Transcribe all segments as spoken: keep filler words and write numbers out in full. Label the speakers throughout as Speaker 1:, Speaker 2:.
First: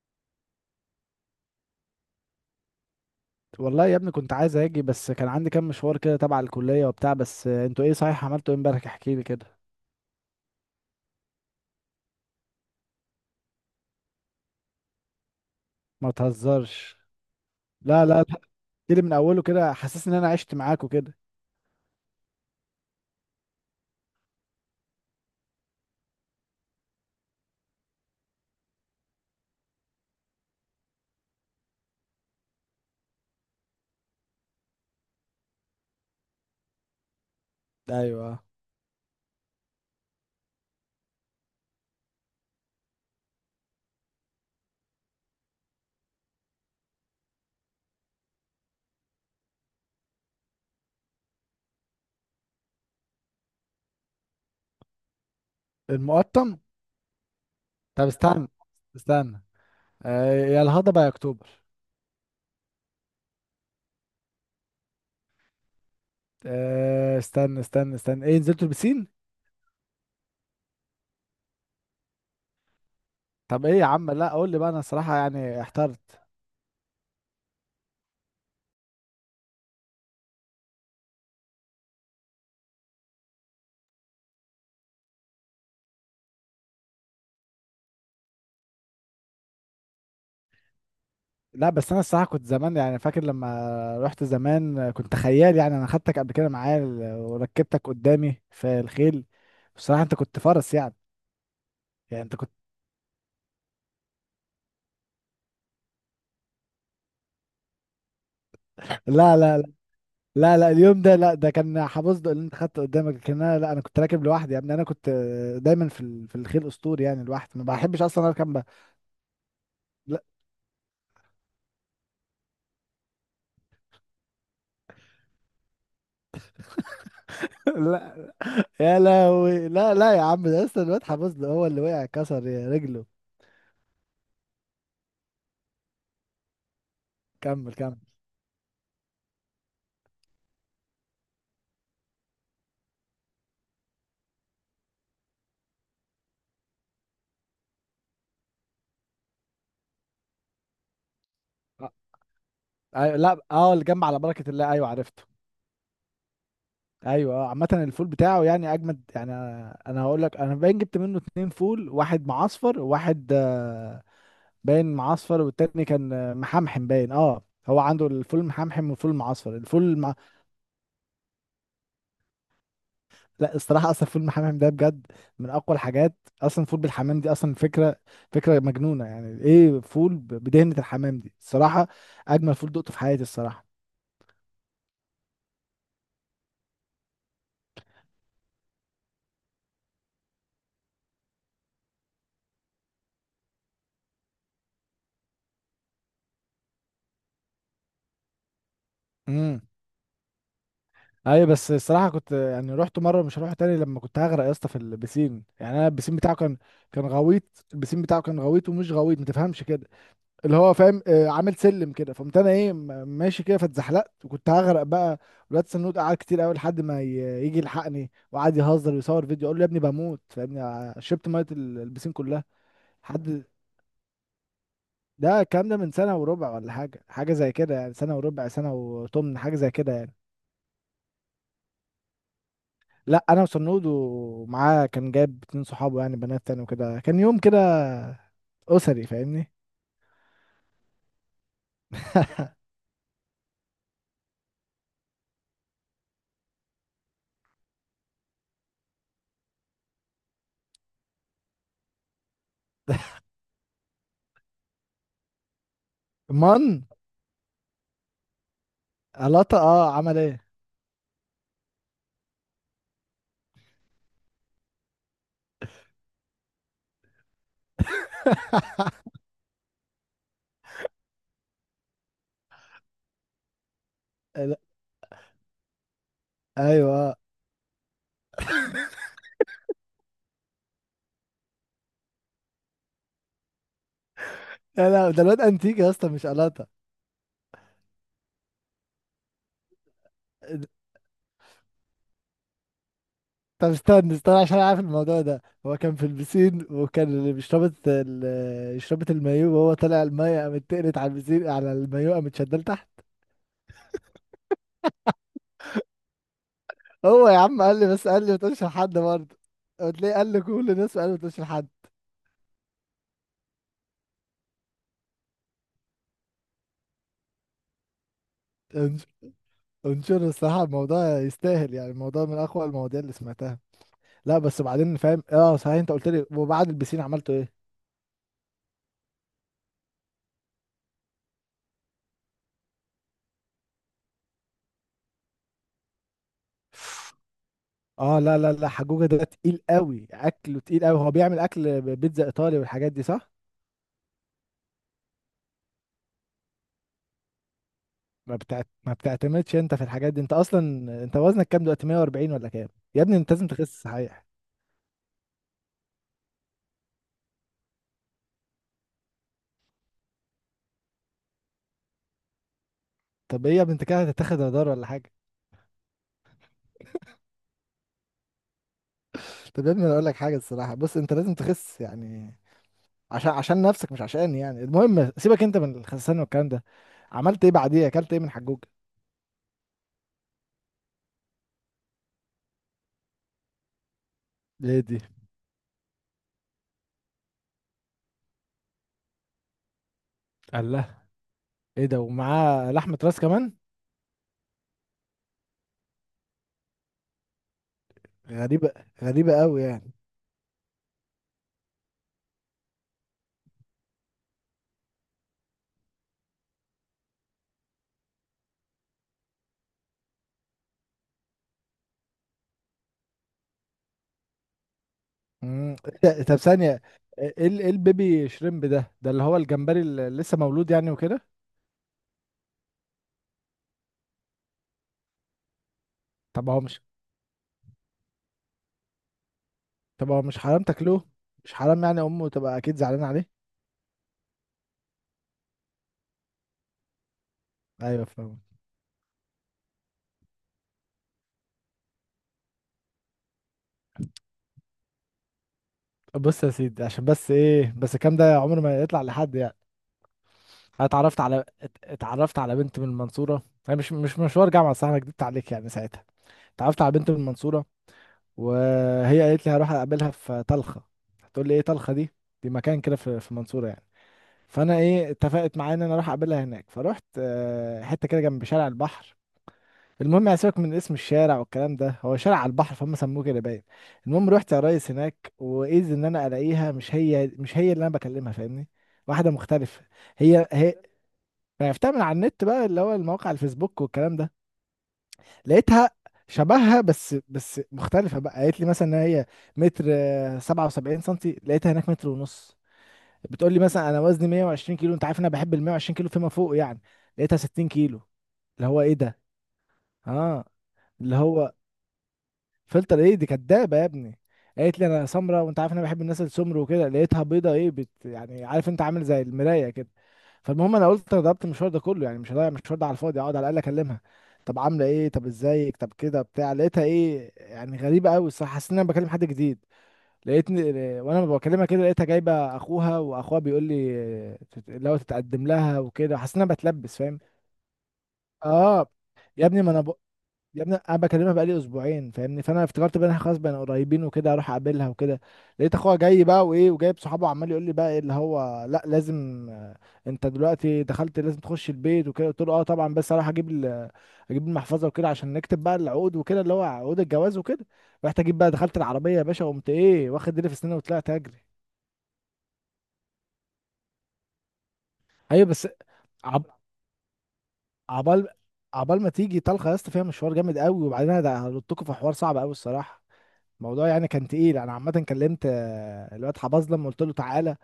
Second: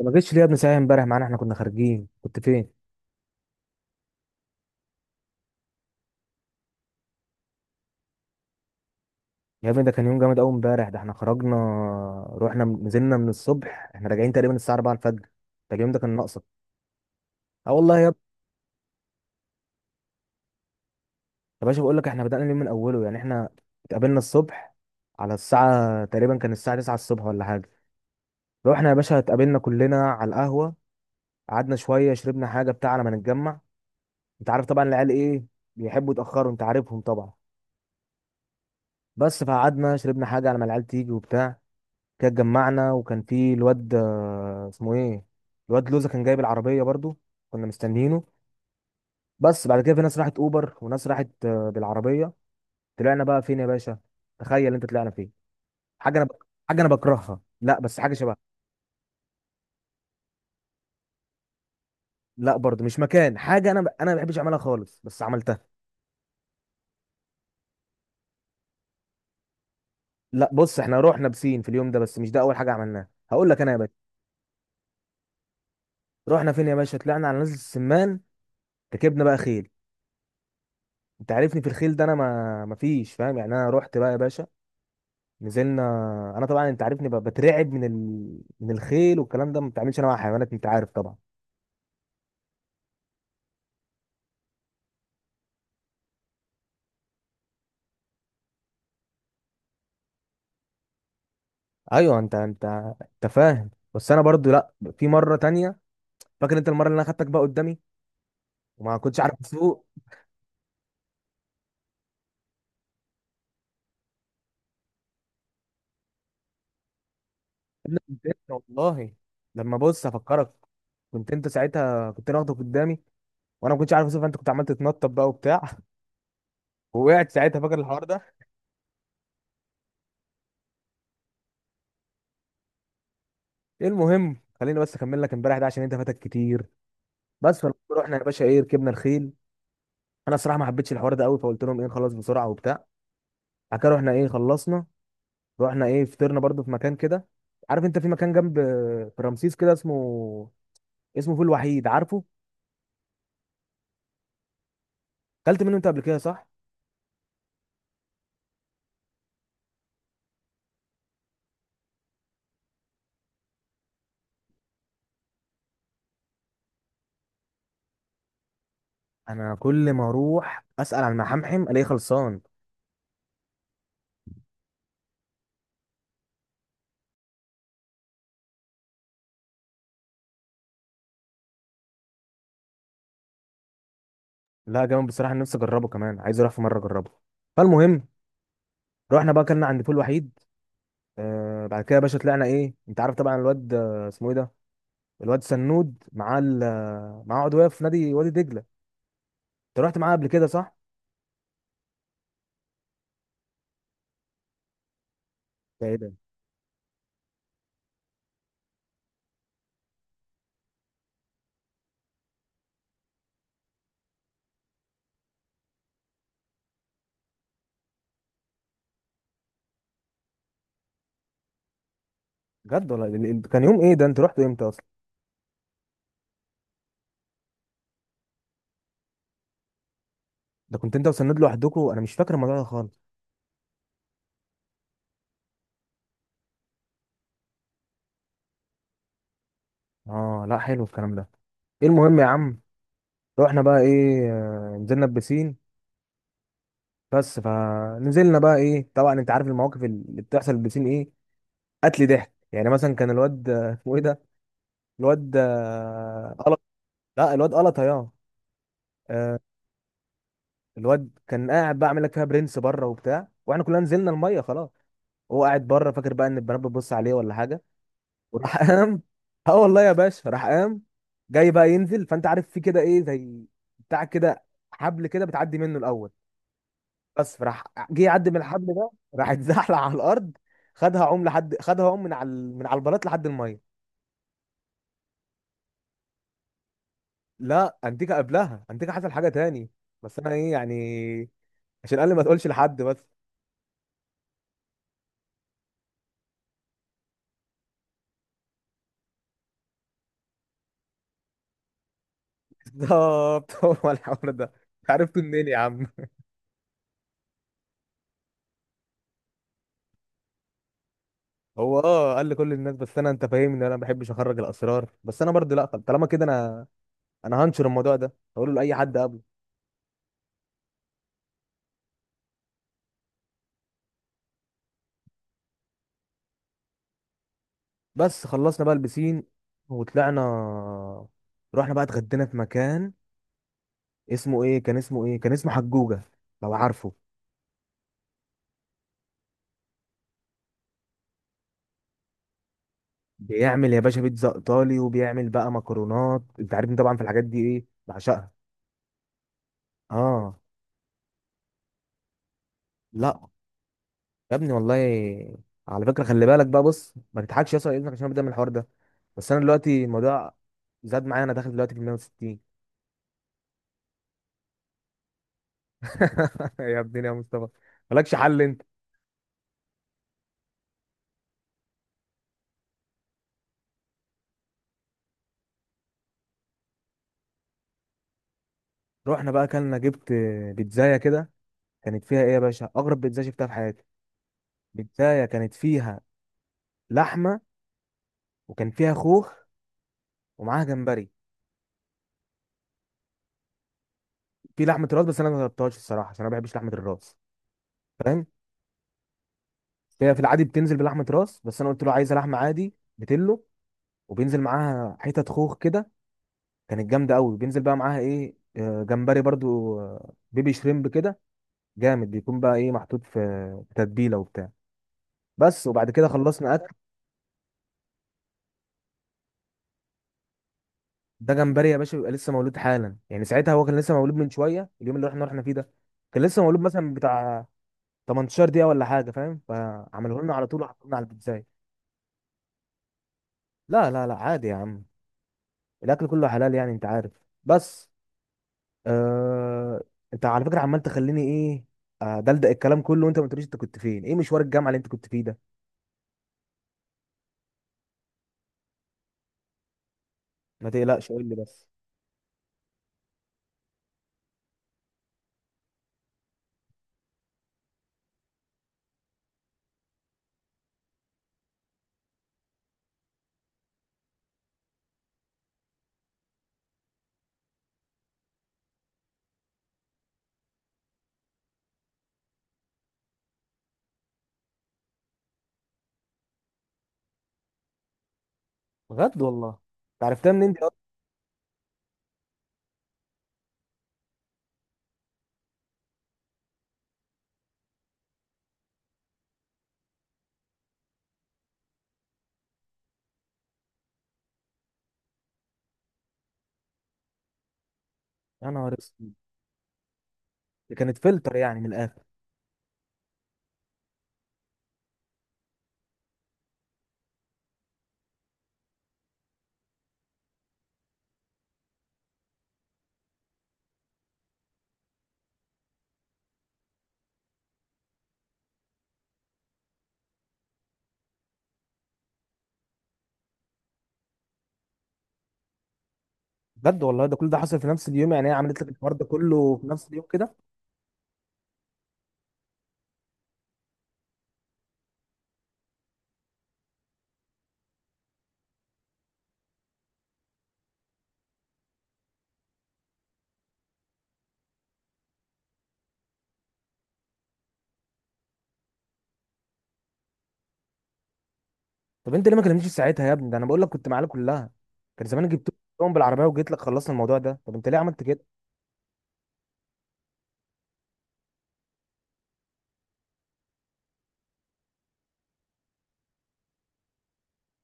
Speaker 1: ما جيتش ليه يا ابني ساعه امبارح معانا، احنا كنا خارجين، كنت فين؟
Speaker 2: والله يا ابني، كنت عايز اجي بس كان عندي كام مشوار كده تبع الكلية وبتاع. بس انتوا ايه صحيح؟ عملتوا ايه امبارح؟ احكي لي كده.
Speaker 1: يا ابني ده كان يوم جامد قوي امبارح. ده احنا خرجنا، رحنا نزلنا من الصبح، احنا راجعين تقريبا الساعه أربعة الفجر. ده اليوم ده
Speaker 2: ما
Speaker 1: كان ناقصك.
Speaker 2: تهزرش.
Speaker 1: اه والله
Speaker 2: لا
Speaker 1: يا
Speaker 2: لا لا،
Speaker 1: ابني.
Speaker 2: احكي لي من اوله كده، حاسس ان انا عشت معاكوا كده.
Speaker 1: يا باشا بقول لك احنا بدأنا اليوم من اوله، يعني احنا اتقابلنا الصبح على الساعه، تقريبا كان الساعه تسعة الصبح ولا حاجه. رحنا يا باشا اتقابلنا كلنا على القهوه، قعدنا شويه شربنا حاجه بتاع على ما نتجمع. انت عارف طبعا العيال ايه، بيحبوا يتاخروا، انت عارفهم طبعا.
Speaker 2: ايوه.
Speaker 1: بس فقعدنا شربنا حاجه على ما العيال تيجي وبتاع. كده اتجمعنا، وكان في الواد آه، اسمه ايه، الواد لوزة، كان جايب العربية برضو، كنا مستنيينه. بس بعد كده في ناس راحت اوبر وناس راحت آه، بالعربية. طلعنا بقى فين يا باشا؟ تخيل انت طلعنا فين. حاجة انا بك...
Speaker 2: المقطم.
Speaker 1: حاجة انا بكرهها، لا بس
Speaker 2: طب
Speaker 1: حاجة شبهها.
Speaker 2: استنى استنى. آه، يا الهضبة يا اكتوبر.
Speaker 1: لا برضو مش مكان حاجة انا ب... انا ما بحبش اعملها خالص، بس عملتها.
Speaker 2: آه، استنى استنى استنى ايه، نزلتوا البسين؟
Speaker 1: لا بص، احنا رحنا بسين في اليوم ده، بس مش ده اول حاجة عملناها، هقول لك
Speaker 2: طب
Speaker 1: انا
Speaker 2: ايه
Speaker 1: يا
Speaker 2: يا
Speaker 1: باشا.
Speaker 2: عم؟ لا قول لي بقى، انا الصراحة يعني احترت.
Speaker 1: رحنا فين يا باشا؟ طلعنا على نزلة السمان، ركبنا بقى خيل. انت عارفني في الخيل ده، انا ما ما فيش فاهم يعني. انا رحت بقى يا باشا، نزلنا. انا طبعا انت عارفني ب- بترعب من ال... من الخيل والكلام ده، ما بتعملش انا مع حيوانات، انت عارف طبعا.
Speaker 2: لا بس انا الصراحه كنت زمان يعني فاكر لما رحت زمان كنت خيال، يعني انا خدتك قبل كده معايا ال- وركبتك قدامي في الخيل. بصراحه انت كنت فرس يعني.
Speaker 1: ايوه،
Speaker 2: يعني
Speaker 1: انت
Speaker 2: انت كنت
Speaker 1: انت انت فاهم، بس انا برضو لا. في مره تانية، فاكر انت المره اللي انا خدتك بقى قدامي وما كنتش
Speaker 2: لا لا
Speaker 1: عارف
Speaker 2: لا.
Speaker 1: اسوق؟
Speaker 2: لا، لا اليوم ده لا، ده كان حبصده اللي انت خدته قدامك، لكن انا لا، انا كنت راكب لوحدي يا ابني. انا كنت دايما في ال- في الخيل اسطوري، يعني لوحدي ما
Speaker 1: انا
Speaker 2: بحبش
Speaker 1: كنت
Speaker 2: اصلا
Speaker 1: انت،
Speaker 2: اركب ب-
Speaker 1: والله لما بص
Speaker 2: لا.
Speaker 1: افكرك، كنت انت ساعتها، كنت انا واخدك قدامي، وانا ما كنتش عارف اسوق، فانت كنت عمال تتنطط بقى وبتاع ووقعت ساعتها، فاكر الحوار ده؟
Speaker 2: لا، يا لهوي. لا لا يا عم، ده لسه الواد حبصده هو اللي وقع كسر رجله.
Speaker 1: إيه المهم، خليني بس اكمل لك امبارح ده عشان انت فاتك كتير. بس فلما
Speaker 2: كمل كمل.
Speaker 1: رحنا يا باشا، ايه، ركبنا الخيل. انا الصراحه ما حبيتش الحوار ده قوي، فقلت لهم ايه، نخلص بسرعه وبتاع. بعد كده رحنا ايه، خلصنا، رحنا ايه، فطرنا برضو في مكان كده. عارف انت في مكان جنب، في رمسيس كده، اسمه اسمه فول
Speaker 2: أ-
Speaker 1: وحيد، عارفه؟
Speaker 2: أيوة. لا اه، اللي جنب على بركه الله، ايوه عرفته.
Speaker 1: اكلت منه انت قبل كده، صح؟
Speaker 2: ايوه. آه، عامة الفول بتاعه يعني اجمد، يعني انا أنا هقول لك، انا باين جبت منه اتنين فول، واحد معصفر وواحد آه، باين معصفر، والتاني كان آه، محمحم باين. اه، هو عنده الفول المحمحم والفول
Speaker 1: انا
Speaker 2: المعصفر، الفول
Speaker 1: كل ما
Speaker 2: الم...
Speaker 1: اروح اسال عن محمحم الاقيه خلصان.
Speaker 2: لا الصراحة اصلا الفول المحمحم ده بجد من اقوى الحاجات. اصلا الفول بالحمام دي اصلا فكرة، فكرة مجنونة. يعني ايه فول ب- بدهنة الحمام دي؟ الصراحة اجمل فول دقته في حياتي الصراحة.
Speaker 1: لا جامد بصراحه، أنا نفسي اجربه كمان، عايز اروح في مره اجربه. فالمهم، رحنا بقى اكلنا عند فول وحيد. آه، بعد كده يا باشا طلعنا ايه، انت عارف طبعا الواد آه، اسمه ايه ده، الواد سنود، معاه ال- معاه عضويه في نادي وادي دجله. انت رحت معاه قبل كده، صح؟
Speaker 2: ايوه بس الصراحه كنت يعني رحت مره مش هروح تاني، لما كنت هغرق يا اسطى في البسين. يعني
Speaker 1: ده
Speaker 2: انا
Speaker 1: ايه ده؟
Speaker 2: البسين بتاعه كان كان غويط. البسين بتاعه كان غويط ومش غويط، ما تفهمش كده. اللي هو فاهم، آه، عامل سلم كده، فقمت انا ايه، م- ماشي كده فاتزحلقت وكنت هغرق بقى. الواد سنود قعد كتير قوي لحد ما ي- يجي يلحقني، وقعد يهزر ويصور فيديو، اقول له يا ابني بموت فاهمني. ع- شربت ميه ال- البسين كلها.
Speaker 1: بجد والله ال- ال-
Speaker 2: حد.
Speaker 1: كان يوم ايه ده، انت رحتوا امتى اصلا؟
Speaker 2: ده الكلام ده من سنه وربع ولا حاجه، حاجه زي كده يعني، سنه وربع سنه وثمن حاجه زي كده يعني.
Speaker 1: ده كنت انت وسند لوحدكوا، انا مش فاكر الموضوع ده خالص.
Speaker 2: لا، انا وصنود، ومعاه كان جايب اتنين صحابه يعني بنات تاني وكده، كان يوم كده اسري فاهمني.
Speaker 1: اه لا، حلو الكلام ده. ايه المهم يا عم، رحنا بقى ايه، آه، نزلنا البسين. بس فنزلنا بقى ايه، طبعا انت عارف المواقف اللي بتحصل في البسين ايه، قتل ضحك. يعني مثلا كان الواد آه، اسمه ايه ده، الواد آه، قلط.
Speaker 2: من.
Speaker 1: لا الواد قلط يا آه،
Speaker 2: قلاطة؟ اه عمل ايه؟
Speaker 1: الواد كان قاعد بقى عامل لك فيها برنس بره وبتاع، واحنا كلنا نزلنا الميه خلاص، هو قاعد بره فاكر بقى ان البنات بتبص عليه ولا حاجه، وراح قام. اه والله يا باشا راح قام جاي بقى ينزل، فانت عارف في كده ايه، زي بتاع كده،
Speaker 2: لا،
Speaker 1: حبل كده بتعدي منه الاول.
Speaker 2: ايوه.
Speaker 1: بس فراح جه يعدي من الحبل ده، راح اتزحلق على الارض، خدها عم لحد، خدها عم من على ال- من على البلاط لحد الميه.
Speaker 2: لا لا، ده الواد انتيك يا اسطى، مش قلاطة.
Speaker 1: لا انتيكا قبلها، انتيكا حصل حاجه تاني، بس انا ايه يعني، عشان قال لي ما تقولش لحد بس.
Speaker 2: طب استنى استنى، عشان أنا عارف الموضوع ده. هو كان في البسين، وكان اللي بيشربت ال- شربت المايو، وهو طالع المايه قامت تقلت على البسين، على المايو قامت شدال تحت.
Speaker 1: بالظبط هو الحوار ده، عرفته منين يا عم؟
Speaker 2: هو يا عم قال لي، بس قال لي ما تقولش لحد برضه. قلت ليه؟ قال لي كل الناس، قال لي ما تقولش لحد.
Speaker 1: هو اه قال لي كل الناس، بس انا انت فاهمني، انا ما بحبش اخرج الاسرار، بس انا برضه لا، طب طالما كده انا انا هنشر الموضوع ده، هقوله لاي حد قبله.
Speaker 2: انشر، الصراحة الموضوع يستاهل، يعني الموضوع من أقوى المواضيع اللي سمعتها. لا بس بعدين فاهم، اه صحيح، انت قلت لي، وبعد البسين عملته ايه؟
Speaker 1: بس خلصنا بقى البسين وطلعنا، رحنا بقى اتغدينا في مكان اسمه ايه، كان اسمه ايه، كان اسمه حجوجة، لو عارفه.
Speaker 2: اه لا لا لا، حجوجة ده تقيل قوي اكله، تقيل قوي. هو بيعمل اكل بيتزا ايطالي والحاجات دي صح؟
Speaker 1: بيعمل يا باشا بيتزا ايطالي وبيعمل بقى مكرونات، انت عارفني طبعا في الحاجات دي، ايه بعشقها.
Speaker 2: ما بتعت... ما بتعتمدش انت في الحاجات دي انت
Speaker 1: اه.
Speaker 2: اصلا. انت وزنك كام دلوقتي، مية واربعين ولا كام؟ يا
Speaker 1: لا
Speaker 2: ابني انت لازم تخس صحيح.
Speaker 1: يا ابني والله، على فكرة خلي بالك بقى، بص ما تضحكش يا اسطى على اذنك، عشان بدأ من الحوار ده، بس انا دلوقتي الموضوع زاد معايا، انا داخل دلوقتي في مائة وستين.
Speaker 2: طب ايه يا ابني، انت كده هتتاخد هدار ولا حاجة؟
Speaker 1: يا ابني يا مصطفى، مالكش حل انت.
Speaker 2: طب يا ابني، انا اقول لك حاجة الصراحة، بص انت لازم تخس يعني، عشان عشان نفسك مش عشاني يعني. المهم سيبك انت من الخسسان والكلام ده. عملت ايه بعديه؟ اكلت ايه من حجوج؟
Speaker 1: رحنا بقى اكلنا، جبت بيتزاية كده، كانت فيها ايه يا باشا، اغرب بيتزاية شفتها في حياتي.
Speaker 2: ليه دي؟
Speaker 1: بيتزاية كانت فيها لحمة، وكان فيها خوخ، ومعاها
Speaker 2: قال لها.
Speaker 1: جمبري.
Speaker 2: ايه ده، ومعاه لحمه راس كمان؟
Speaker 1: في لحمة راس، بس انا ما جربتهاش الصراحة عشان انا ما بحبش لحمة الراس، فاهم.
Speaker 2: غريبه، غريبه قوي يعني.
Speaker 1: هي في العادي بتنزل بلحمة راس، بس انا قلت له عايزة لحمة عادي بتلو، وبينزل معاها حتت خوخ كده، كانت جامدة قوي. بينزل بقى معاها ايه، آه، جمبري برضو، آه، بيبي شريمب كده، جامد. بيكون بقى ايه محطوط في في تتبيلة وبتاع. بس
Speaker 2: امم
Speaker 1: وبعد
Speaker 2: إيه
Speaker 1: كده
Speaker 2: ده؟ طب
Speaker 1: خلصنا اكل.
Speaker 2: ثانيه. ايه ال- ايه البيبي شريمب ده؟ ده اللي هو الجمبري اللي لسه مولود يعني وكده؟
Speaker 1: ده جمبري يا باشا بيبقى لسه مولود حالا، يعني ساعتها هو كان لسه مولود من شويه، اليوم اللي احنا رحنا فيه ده كان لسه
Speaker 2: طب
Speaker 1: مولود
Speaker 2: هو مش
Speaker 1: مثلا بتاع تمنتاشر دقيقه ولا حاجه، فاهم،
Speaker 2: طب
Speaker 1: فعملوه
Speaker 2: هو
Speaker 1: لنا
Speaker 2: مش
Speaker 1: على طول
Speaker 2: حرام
Speaker 1: وحطوه لنا على
Speaker 2: تاكلوه؟
Speaker 1: البيتزا.
Speaker 2: مش حرام يعني؟ امه تبقى اكيد زعلانه عليه.
Speaker 1: لا لا لا عادي يا عم، الاكل كله حلال يعني، انت عارف. بس
Speaker 2: ايوه فاهم.
Speaker 1: آه... انت على فكره عمال تخليني ايه، آه، دلدق الكلام كله، وانت ما قلتليش انت كنت فين، ايه مشوار الجامعه اللي انت كنت فيه ده؟
Speaker 2: بص يا سيدي، عشان بس ايه، بس الكلام ده عمره ما يطلع لحد يعني.
Speaker 1: ما
Speaker 2: انا
Speaker 1: تقلقش،
Speaker 2: اتعرفت
Speaker 1: قول لي
Speaker 2: على
Speaker 1: بس.
Speaker 2: ات- اتعرفت على بنت من المنصوره. هي مش مش مشوار جامعه صح، انا كدبت عليك يعني ساعتها. اتعرفت على بنت من المنصوره، وهي قالت لي هروح اقابلها في طلخه. هتقول لي ايه طلخه دي؟ دي مكان كده في في المنصوره يعني. فانا ايه اتفقت معايا ان انا اروح اقابلها هناك، فرحت آه، حته كده جنب شارع البحر. المهم يعني سيبك من اسم الشارع والكلام ده، هو شارع على البحر فهم سموه كده باين. المهم رحت يا ريس هناك، واذ ان انا الاقيها مش هي مش هي اللي انا بكلمها فاهمني.
Speaker 1: بجد
Speaker 2: واحده
Speaker 1: والله
Speaker 2: مختلفه.
Speaker 1: انت عرفتها
Speaker 2: هي
Speaker 1: منين دي أصلاً؟
Speaker 2: هي. فعرفتها من على النت بقى، اللي هو المواقع الفيسبوك والكلام ده. لقيتها شبهها، بس بس مختلفة بقى. قالت لي مثلا ان هي متر آه، سبعة وسبعين سنتي، لقيتها هناك متر ونص. بتقول لي مثلا انا وزني مية وعشرين كيلو، انت عارف انا بحب ال مية وعشرين كيلو فيما فوق يعني، لقيتها ستين كيلو.
Speaker 1: يا
Speaker 2: اللي
Speaker 1: نهار
Speaker 2: هو ايه
Speaker 1: اسود،
Speaker 2: ده؟ اه.
Speaker 1: دي كانت
Speaker 2: اللي
Speaker 1: فلتر
Speaker 2: هو
Speaker 1: يعني من الاخر.
Speaker 2: فلتر. ايه دي كدابه يا ابني. قالت لي انا سمراء، وانت عارف انا بحب الناس السمر وكده، لقيتها بيضه، ايه بت يعني، عارف انت، عامل زي المرايه كده. فالمهم انا قلت انا ضربت المشوار ده كله يعني، مش هضيع المشوار ده على الفاضي، اقعد على الاقل اكلمها. طب عامله ايه، طب ازيك، طب كده بتاع، لقيتها ايه يعني، غريبه قوي الصراحه، حسيت ان انا بكلم حد جديد. لقيتني وانا بكلمها كده، لقيتها جايبه اخوها، واخوها بيقول لي اللي هو تتقدم لها وكده، حسيت ان انا
Speaker 1: بجد
Speaker 2: بتلبس
Speaker 1: والله، ده
Speaker 2: فاهم.
Speaker 1: كل ده حصل في نفس اليوم، يعني هي عملت لك
Speaker 2: اه.
Speaker 1: الحوار ده
Speaker 2: يا
Speaker 1: كله
Speaker 2: ابني
Speaker 1: في
Speaker 2: ما انا
Speaker 1: نفس
Speaker 2: ب...
Speaker 1: اليوم كده؟
Speaker 2: يا ابني انا بكلمها بقالي اسبوعين فاهمني، فانا افتكرت بقى إن إحنا خلاص بقينا قريبين وكده اروح اقابلها وكده. لقيت اخوها جاي بقى، وايه وجايب صحابه، عمال يقول لي بقى ايه اللي هو لا لازم، آه، انت دلوقتي دخلت لازم تخش البيت وكده. قلت له اه طبعا، بس اروح اجيب ال- اجيب المحفظه وكده، عشان نكتب بقى العقود وكده، اللي هو عقود الجواز وكده. رحت اجيب بقى، دخلت العربيه يا باشا وقمت ايه واخد ديلي في سناني وطلعت اجري.
Speaker 1: طب انت ليه ما كلمتنيش في ساعتها يا ابني؟ ده انا بقول لك كنت معانا كلها، كان زمان
Speaker 2: ايوه
Speaker 1: جبت
Speaker 2: بس.
Speaker 1: لهم بالعربيه
Speaker 2: عب...
Speaker 1: وجيت لك خلصنا الموضوع ده، طب انت ليه عملت كده؟
Speaker 2: عبال عبال ما تيجي طلقه يا اسطى فيها مشوار جامد قوي. وبعدين انا هلطكوا في حوار صعب قوي الصراحه، الموضوع يعني كان تقيل. انا عامه كلمت آه، الواد حباظ لما قلت له تعالى،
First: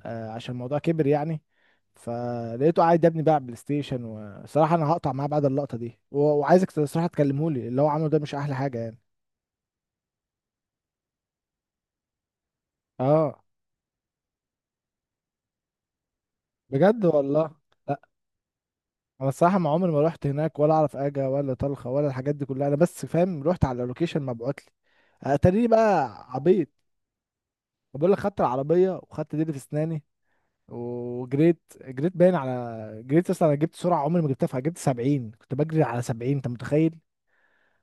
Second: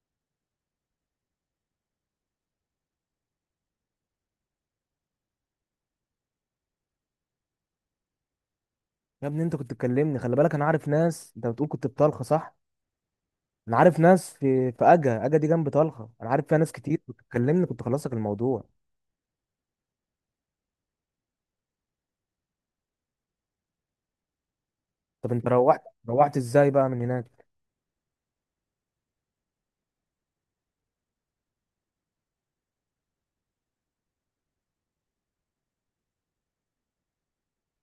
Speaker 2: آه، عشان الموضوع كبر يعني. فلقيته قاعد يا ابني بقى على بلاي ستيشن، وصراحه انا هقطع معاه بعد اللقطه دي، و- وعايزك صراحه تكلمه لي، اللي هو عمله ده مش احلى حاجه يعني.
Speaker 1: يا ابني انت كنت تكلمني، خلي بالك، انا عارف ناس، انت بتقول كنت في طلخه، صح؟
Speaker 2: اه.
Speaker 1: انا عارف ناس في في اجا اجا دي جنب طلخه، انا عارف فيها ناس كتير،
Speaker 2: بجد
Speaker 1: كنت
Speaker 2: والله.
Speaker 1: تكلمني كنت
Speaker 2: لا
Speaker 1: خلص لك الموضوع.
Speaker 2: انا الصراحه ما عمري ما رحت هناك، ولا اعرف اجا ولا طلخه ولا الحاجات دي كلها، انا بس فاهم رحت على اللوكيشن مبعوت لي.
Speaker 1: طب انت
Speaker 2: اتاريني
Speaker 1: روحت،
Speaker 2: بقى
Speaker 1: روحت
Speaker 2: عبيط.
Speaker 1: ازاي بقى من هناك؟
Speaker 2: بقول لك خدت العربيه وخدت ديلي في اسناني وجريت. جريت باين على، جريت اصلا انا جبت سرعه عمري ما جبتها فيها، جبت سبعين، كنت بجري على سبعين انت متخيل.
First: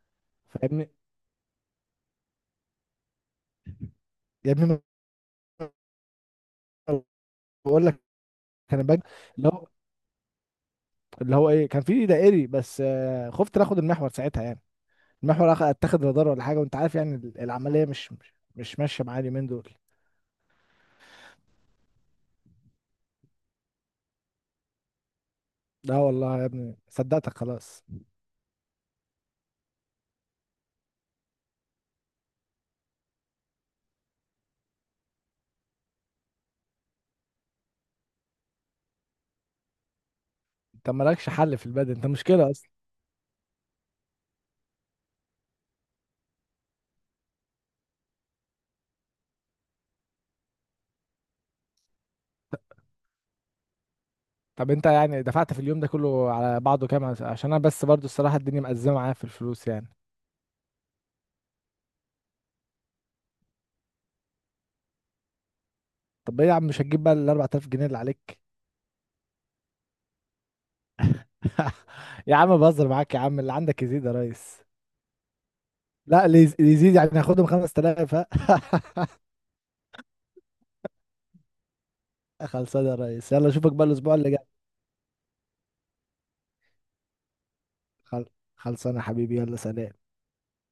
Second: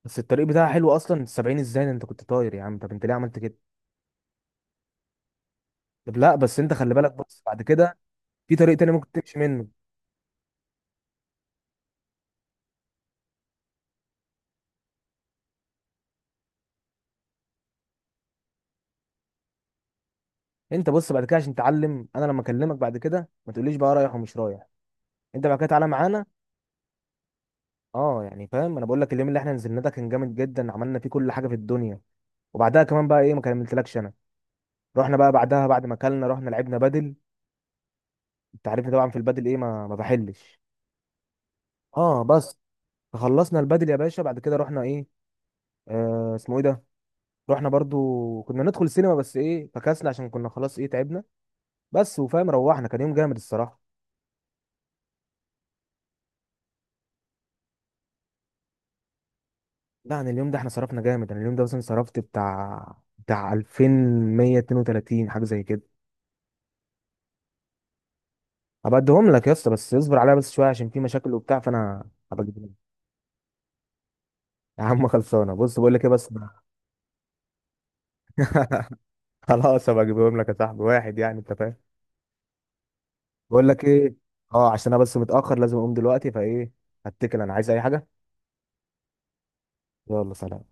Speaker 1: بس الطريق بتاعها
Speaker 2: فاهمني.
Speaker 1: حلو اصلا، سبعين ازاي ده، انت كنت طاير يا عم، طب انت ليه عملت كده؟
Speaker 2: يا ابني ما
Speaker 1: طب لا بس انت خلي بالك، بص بعد
Speaker 2: بقول
Speaker 1: كده
Speaker 2: لك
Speaker 1: في طريق
Speaker 2: انا
Speaker 1: تاني
Speaker 2: بجري،
Speaker 1: ممكن تمشي
Speaker 2: اللي
Speaker 1: منه.
Speaker 2: هو، اللي هو ايه، كان في دائري بس، آه، خفت ناخد المحور ساعتها يعني، المحور أخ- اتاخد رادار ولا حاجه، وانت عارف يعني ال- العمليه مش مش مش ماشيه معايا اليومين دول.
Speaker 1: انت بص بعد كده عشان تعلم، انا لما اكلمك بعد كده ما تقوليش بقى رايح ومش رايح، انت بعد كده تعالى
Speaker 2: لا
Speaker 1: معانا.
Speaker 2: والله يا ابني صدقتك خلاص.
Speaker 1: اه يعني فاهم، انا بقول لك اليوم اللي احنا نزلنا ده كان جامد جدا، عملنا فيه كل حاجه في الدنيا. وبعدها كمان بقى ايه، ما كملتلكش انا، رحنا بقى بعدها بعد ما اكلنا رحنا لعبنا بدل، انت عارفني طبعا في البدل ايه، ما ما بحلش.
Speaker 2: انت مالكش حل في البدن، انت
Speaker 1: اه
Speaker 2: مشكله
Speaker 1: بس،
Speaker 2: اصلا.
Speaker 1: خلصنا البدل يا باشا، بعد كده رحنا ايه، آه اسمه ايه ده، رحنا برضو كنا ندخل سينما بس ايه فكسنا عشان كنا خلاص ايه تعبنا. بس وفاهم روحنا، كان يوم جامد الصراحه.
Speaker 2: طب انت يعني دفعت في اليوم ده كله على بعضه كام؟ عشان انا بس برضو الصراحه الدنيا مأزمه معايا في الفلوس يعني.
Speaker 1: لا عن اليوم ده احنا صرفنا جامد، انا اليوم ده مثلا صرفت بتاع بتاع ألفين ومية واتنين وتلاتين حاجه زي كده.
Speaker 2: طب ايه يا عم، مش هتجيب بقى ال اربعة الاف جنيه اللي عليك؟
Speaker 1: هبقى اديهم لك يا اسطى، بس اصبر عليا بس شويه عشان في مشاكل وبتاع، فانا
Speaker 2: يا
Speaker 1: هبقى
Speaker 2: عم
Speaker 1: اجيبهم.
Speaker 2: بهزر معاك يا عم، اللي عندك يزيد يا ريس.
Speaker 1: يا عم خلصانه، بص بقول لك ايه
Speaker 2: لا
Speaker 1: بس.
Speaker 2: اللي يز- اللي يزيد يعني هاخدهم خمسة الاف، ها.
Speaker 1: خلاص هبقى اجيبهم لك يا صاحبي، واحد يعني، انت فاهم.
Speaker 2: خلصانه يا ريس، يلا
Speaker 1: بقول
Speaker 2: اشوفك
Speaker 1: لك
Speaker 2: بقى
Speaker 1: ايه،
Speaker 2: الاسبوع اللي جاي.
Speaker 1: اه عشان انا بس متاخر، لازم اقوم دلوقتي، فايه هتكل، انا عايز اي حاجه.
Speaker 2: خل... خلصانه يا حبيبي، يلا سلام.
Speaker 1: يلا سلام.